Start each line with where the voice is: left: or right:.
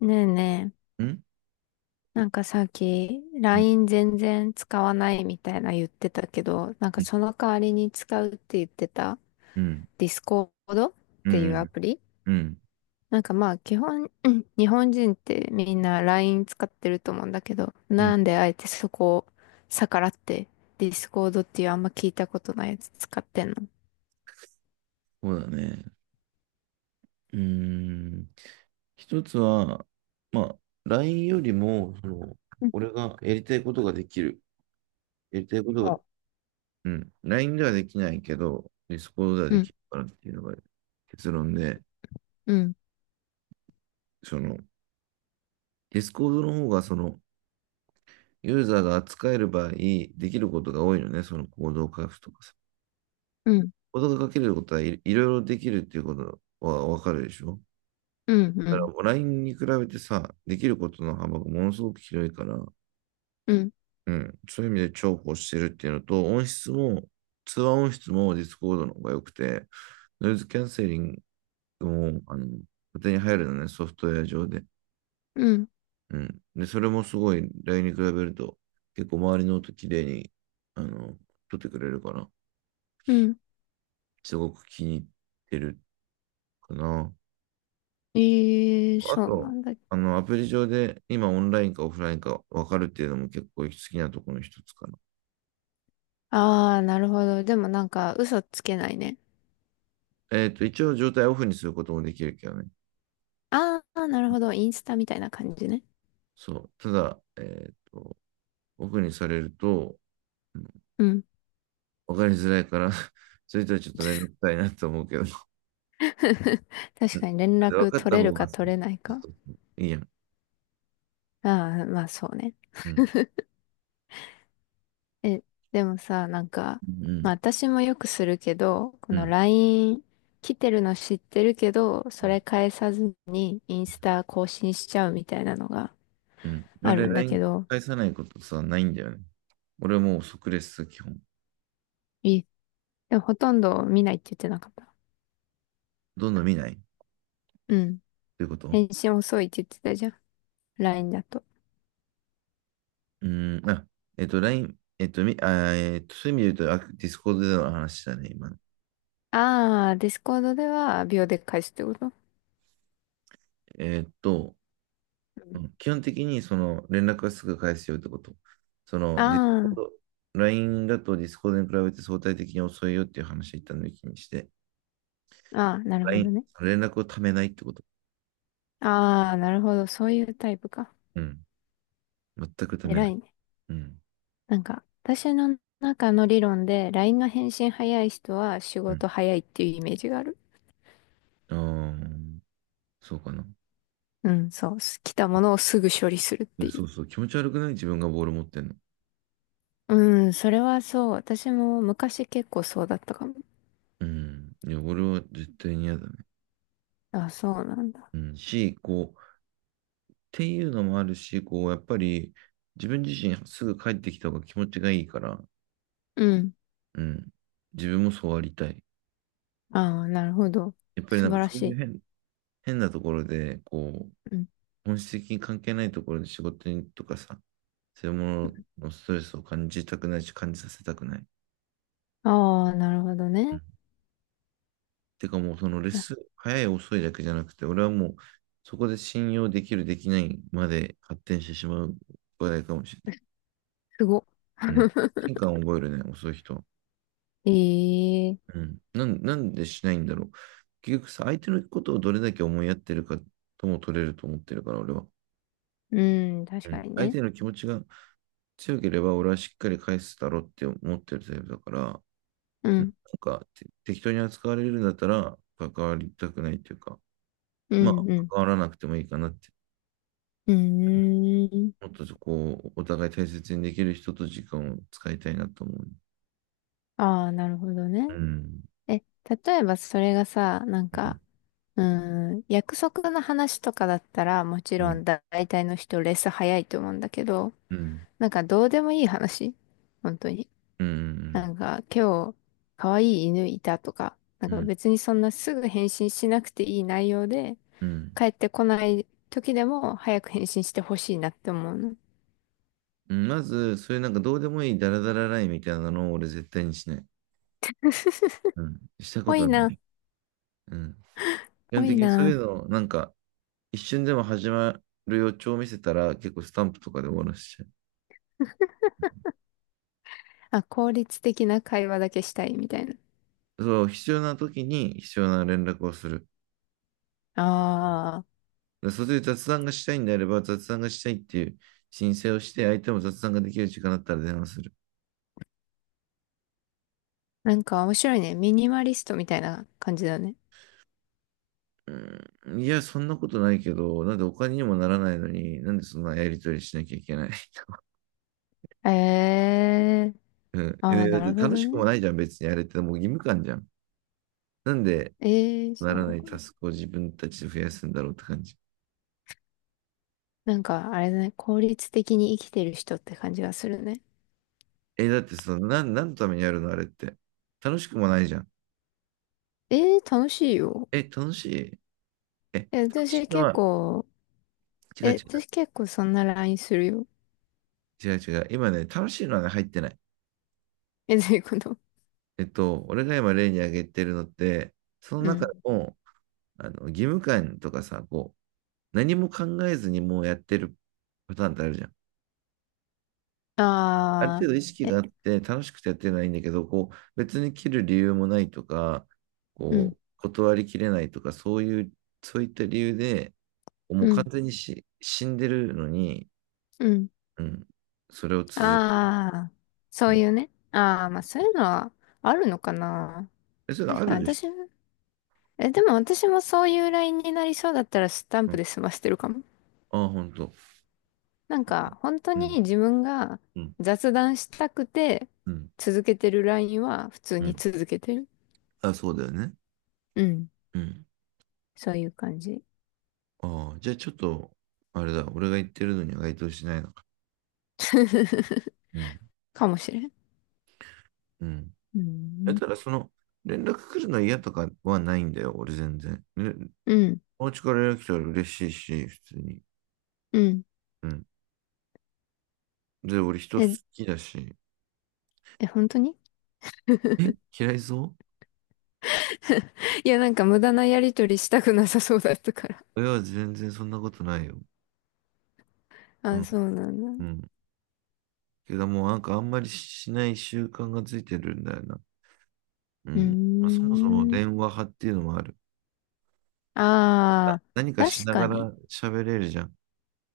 left: ねえね
right: うん、
left: え、なんかさっき
right: うん、
left: LINE 全然使わないみたいな言ってたけど、なんかその代わりに使うって言ってた
right: うん、
left: Discord っ
right: う
left: て
right: ん、
left: いうアプリ、
right: うん、うん、
left: なんかまあ基本、うん、日本人ってみんな LINE 使ってると思うんだけど、
right: う
left: な
right: ん
left: んであえてそこを逆らって Discord っていうあんま聞いたことないやつ使ってんの？
right: そうだね。うーん。一つは、まあ、LINE よりも、
left: うん。
right: 俺がやりたいことができる。やりたいことが、
left: そ
right: うん、LINE ではできないけど、Discord では
left: う。う
right: でき
left: ん、
right: るからっていうのが結論で、
left: うん、
right: その、Discord の方が、ユーザーが扱える場合、できることが多いのね、その行動を書くとかさ。
left: うん、
right: 行動が書けること、はい、いろいろできるっていうことはわかるでしょ
left: うん、う
right: だから
left: ん、
right: もう LINE に比べてさ、できることの幅がものすごく広いから、
left: うん、
right: うん、そういう意味で重宝してるっていうのと、音質も、通話音質もディスコードの方が良くて、ノイズキャンセリングも、勝手に入るのね、ソフトウェア上で。
left: うん、
right: うん。で、それもすごい、LINE に比べると、結構周りの音綺麗に、あの、撮ってくれるから、
left: うん。
right: すごく気に入ってるかな。
left: ええ、
right: あ
left: そうな
right: と、
left: んだ。
right: アプリ上で今オンラインかオフラインか分かるっていうのも結構好きなところの一つかな。
left: ああ、なるほど。でもなんか嘘つけないね。
right: 一応状態をオフにすることもできるけどね。
left: ああ、なるほど。インスタみたいな感じね。
right: そう。ただ、オフにされると、うん、
left: うん。
right: わかりづらいから、 それとはちょっとめんどくさいなと思うけど。
left: 確
right: うん、
left: かに連
right: わ
left: 絡
right: かっ
left: 取
right: た
left: れる
right: 方
left: か
right: がさ、
left: 取れないか。
right: そうそう、いいやん。
left: ああ、まあそうね。
right: うん。
left: え、でもさ、なんか、
right: う
left: ま
right: ん。
left: あ私もよくするけど、こ
right: う
left: の
right: ん。
left: LINE 来てるの知ってるけど、
right: う
left: そ
right: ん。
left: れ返さずにインスタ更新しちゃうみたいなのが
right: うん、
left: ある
right: 俺、
left: んだけ
right: LINE
left: ど、
right: 返さないことさ、ないんだよね。俺はもう即レス、基本。
left: え、でもほとんど見ないって言ってなかった？
right: どんどん見ない
left: うん。
right: ということ。
left: 返信遅いって言ってたじゃん。LINE だと。
right: うーん。あ、えっと、ラインえっと、み、あー、えっと、そういう意味で言うと、あ、ディスコードでの話だね、今。
left: ああ、ディスコードでは秒で返すってこと？
right: えっと、
left: う
right: う
left: ん。
right: ん、基本的にその連絡はすぐ返すよってこと。その、ディスコー
left: あ
right: ド、LINE だとディスコードに比べて相対的に遅いよっていう話を一旦抜きにして、
left: あ、ああ、なるほど
right: LINE、
left: ね。
right: 連絡をためないってこと。
left: ああ、なるほど。そういうタイプか。
right: うん。全くため
left: 偉
right: ない。
left: いね。
right: うん。
left: なんか、私の中の理論で、LINE の返信早い人は仕
right: うん。
left: 事早いっていうイメージがある。
right: ああ、そうかな。
left: うん、そう。来たものをすぐ処理するっ
right: い
left: て
right: や、
left: いう。
right: そうそう。気持ち悪くない、自分がボール持ってんの。
left: うん、それはそう。私も昔結構そうだったかも。
right: うん。いや、俺は絶対に嫌だね。
left: あ、そうなんだ。
right: うん。し、こう、っていうのもあるし、やっぱり、自分自身すぐ帰ってきた方が気持ちがいいから、
left: うん。
right: うん。自分もそうありたい。
left: ああ、なるほど。
right: やっぱり
left: 素
right: なん
left: 晴
right: か
left: ら
right: そう
left: し
right: いう
left: い。
right: 変、変なところで、
left: うん。
right: 本質的に関係ないところで仕事にとかさ、そういうもののストレスを感じたくないし、感じさせたくない。
left: ああ、なるほど
right: う
left: ね。
right: ん、てかもうそのレッ
left: あ、
right: スン、早い遅いだけじゃなくて、俺はもうそこで信用できる、できないまで発展してしまう話題かもしれな
left: すごっ。
right: い。うん。変化を覚えるね、遅い人は。
left: ええ、
right: うん。なんでしないんだろう。結局さ、相手のことをどれだけ思いやってるかとも取れると思ってるから、俺は。
left: うん、確
right: う
left: か
right: ん。
left: に
right: 相
left: ね。
right: 手の気持ちが強ければ俺はしっかり返すだろうって思ってるタイプだから、うん、
left: う
right: な
left: ん、
right: んかて適当に扱われるんだったら関わりたくないというか、
left: う
right: まあ
left: ん、うん。
right: 関わらなくてもいいかなって。
left: う
right: うん、
left: ーん。
right: もっとそこをお互い大切にできる人と時間を使いたいなと思う。
left: ああ、なるほどね。
right: うん、
left: え、例えばそれがさ、なん
right: う
left: か、
right: ん、
left: うーん、約束の話とかだったら、もち
right: う
left: ろ
right: ん、
left: ん大体の人レス早いと思うんだけど、
right: うん、
left: なんかどうでもいい話、本当に。
right: う
left: な
right: ん、
left: んか、今日、可愛い犬いたとか、な
right: う
left: んか
right: ん、
left: 別にそんなすぐ返信しなくていい内容で、
right: うん。
left: 帰ってこない時でも早く返信してほしいなって思うの。
right: うん、まず、そういうなんかどうでもいいダラダララインみたいなのを俺絶対にしない。うん、したこ
left: 多い
right: とな
left: な。
right: い。うん。基
left: 多
right: 本
left: い
right: 的にそうい
left: な。
right: うのをなんか一瞬でも始まる予兆を見せたら、結構スタンプとかで終わらせちゃ
left: あ、効率的な会話だけしたいみたいな。
right: う。そう、必要な時に必要な連絡をする。
left: ああ、
right: でそれで雑談がしたいんであれば、雑談がしたいっていう申請をして、相手も雑談ができる時間だったら電話する。
left: なんか面白いね。ミニマリストみたいな感じだね。
right: うん、いや、そんなことないけど、なんでお金にもならないのに、なんでそんなやりとりしなきゃいけない。
left: ええー。
right: うん。
left: ああ、
right: え、だっ
left: な
right: て
left: るほ
right: 楽
left: ど
right: しくも
left: ね。
right: ないじゃん、別にあれってもう義務感じゃん。なんで
left: ええー、そ
right: な
left: うな
right: ら
left: の
right: ない
left: か
right: タ
left: な。
right: スクを自分たちで増やすんだろうって感じ。
left: なんか、あれだね。効率的に生きてる人って感じがするね。
right: え、だってその、何のためにやるのあれって。楽しくもないじゃん。
left: ええー、楽しいよ。
right: え、楽しい。え、楽
left: え、
right: し
left: 私
right: いの
left: 結
right: は、
left: 構、
right: 違う違
left: え、私
right: う、
left: 結構そんな LINE するよ。
right: 違う違う。今ね、楽しいのはね、入ってない。
left: え、どういうこと？
right: えっと、俺が今例に挙げてるのって、その
left: う
right: 中
left: ん。
right: の、義務感とかさ、何も考えずにもうやってるパターンってあるじゃん。ある程
left: あ
right: 度意識
left: あ、え、
right: があって、楽しくてやってないんだけど、別に切る理由もないとか、
left: うん、
right: 断りきれないとか、そういう、そういった理由で、も
left: う
right: う完
left: ん、
right: 全にし、死んでるのに、
left: うん。
right: うん、それを続ける。
left: ああ、そ
right: う
left: う
right: ん、
left: いうね。ああ、まあそういうのはあるのかな。
right: え、それあ
left: 確
right: る
left: かに
right: でし
left: 私、
right: ょ
left: え、でも私もそういうラインになりそうだったらスタン
right: う。
left: プ
right: ん、
left: で済ましてるかも。
right: ああ、ほんと。
left: なんか本当
right: うん、
left: に自分が
right: うん、
left: 雑談したくて
right: うん、
left: 続けてるラインは普通
right: う
left: に
right: ん。
left: 続けてる。
right: あ、そうだよね。
left: うん。
right: うん。
left: そういう感じ。
right: ああ、じゃあちょっと、あれだ、俺が言ってるのには該当しないのか。うん、
left: かもしれん。
right: うん。
left: う
right: だっ
left: ん。
right: たら、連絡来るの嫌とかはないんだよ、俺全然。ね、
left: うん。
right: お家から連絡来たら嬉しいし、普通に。
left: うん。
right: うん。で、俺人好
left: え、
right: きだし。
left: え、本当に？
right: え、嫌いそ
left: いや、なんか無駄なやりとりしたくなさそうだったから。
right: ういや、全然そんなことないよ。う
left: あ、
right: ん、
left: そうなん
right: う
left: だ。
right: ん。けどもうなんかあんまりしない習慣がついてるんだよな。う
left: うー
right: ん。まあ、そもそも
left: ん。
right: 電話派っていうのもある。
left: ああ、
right: 何かし
left: 確
right: な
left: か
right: が
left: に。
right: ら喋れるじゃん。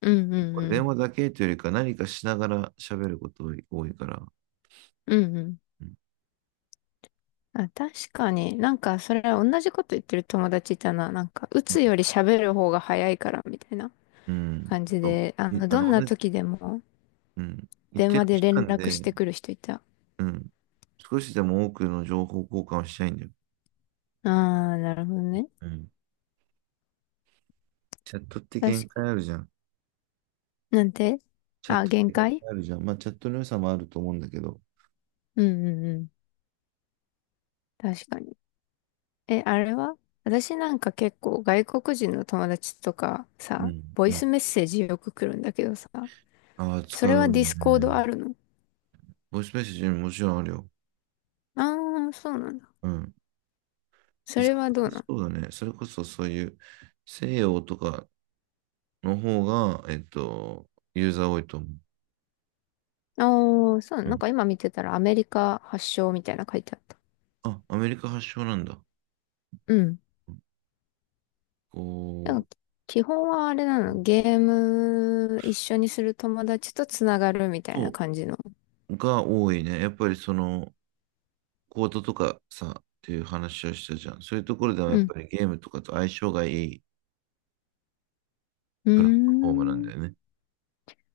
left: うんうんう
right: 電
left: ん。
right: 話だけというよりか何かしながら喋ることが多いから。
left: うんうん。
right: うん。
left: あ、確かに。なんか、それ同じこと言ってる友達いたな。なんか、打つより喋る方が早いから、みたいな
right: うん、
left: 感じ
right: そ
left: で、
right: ういあ
left: どん
right: の、
left: な
right: 同じ、
left: 時でも
right: うん。一
left: 電
right: 定の
left: 話で
right: 時
left: 連
right: 間
left: 絡し
right: で、
left: てくる人いた。あ
right: うん。少しでも多くの情報交換をしたいんだよ。
left: あ、なるほどね。
right: うん。チャットって
left: 確
right: 限
left: かに。
right: 界あるじゃん。
left: なんて、
right: チャッ
left: あ、
right: トっ
left: 限
right: て限
left: 界。
right: 界あるじゃん。まあ、チャットの良さもあると思うんだけど。
left: うんうんうん。確かに。え、あれは私なんか結構外国人の友達とか
right: う
left: さ、
right: ん。
left: ボ
right: う
left: イ
right: ん。
left: スメッセージよく来るんだけどさ、
right: ああ、
left: そ
right: 使
left: れ
right: う
left: は
right: よ
left: ディ
right: ね。
left: スコードあるの？
right: ボイスメッセージももちろんあるよ。
left: ああ、そうなんだ。
right: うん。
left: それはどう
right: 忙
left: な
right: し
left: の？
right: そうだね。それこそそういう西洋とかの方が、ユーザー多いと思う。
left: ああー、そうな
right: う
left: の。なん
right: ん、
left: か今見てたらアメリカ発祥みたいな書いてあった。
right: あ、アメリカ発祥なんだ。
left: うん。
right: こ
left: なん
right: う、
left: か基本はあれなの？ゲーム一緒にする友達とつながるみたいな
right: そ
left: 感じの？
right: う、が多いね。やっぱりその、コートとかさ、っていう話をしたじゃん。そういうところではや
left: う
right: っ
left: ん。
right: ぱりゲームとかと相性がいい
left: うー
right: プラットフォームなんだ
left: ん。
right: よね。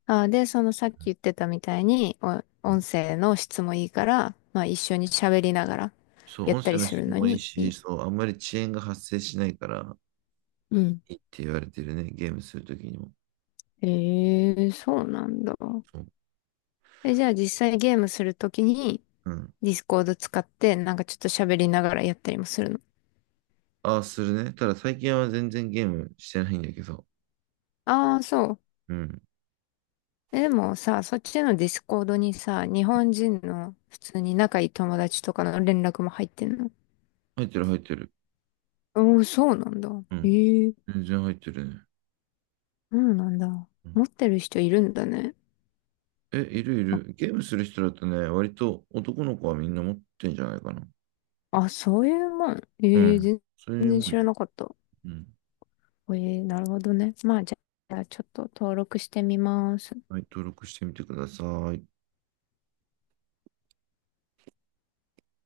left: あー、で、そのさっき言ってたみたいに、お
right: うん、
left: 音声の質もいいから、まあ一緒に喋りながら
right: そう、
left: やっ
right: 音
left: た
right: 声
left: り
right: の
left: する
right: 質
left: の
right: もいい
left: にい
right: し、
left: い。
right: そう、あんまり遅延が発生しないから、
left: うん。
right: いいって言われてるね、ゲームするときにも。
left: ええ、そうなんだ。
right: そう、
left: え、じゃあ実際ゲームするときに、
right: うん。
left: ディスコード使って、なんかちょっと喋りながらやったりもするの？
right: ああ、するね。ただ最近は全然ゲームしてないんだけど。
left: ああ、そう。
right: うん。
left: え、でもさ、そっちのディスコードにさ、日本人の普通に仲いい友達とかの連絡も入ってんの？
right: 入ってる入ってる。
left: おおー、そうなんだ。
right: うん。
left: ええ、
right: 全然入ってるね。
left: そうなんだ。
right: う
left: 持
right: ん、
left: ってる人いるんだね。
right: え、いるい
left: あ、
right: る。ゲームする人だとね、割と男の子はみんな持ってんじゃないかな。
left: あ、そういうもん？
right: う
left: ええ、
right: ん。
left: 全
right: それ
left: 然
right: もん
left: 知
right: や。
left: らなかった。
right: うん。
left: ええ、なるほどね。まあ、じゃあちょっと登録してみます。
right: はい、登録してみてください。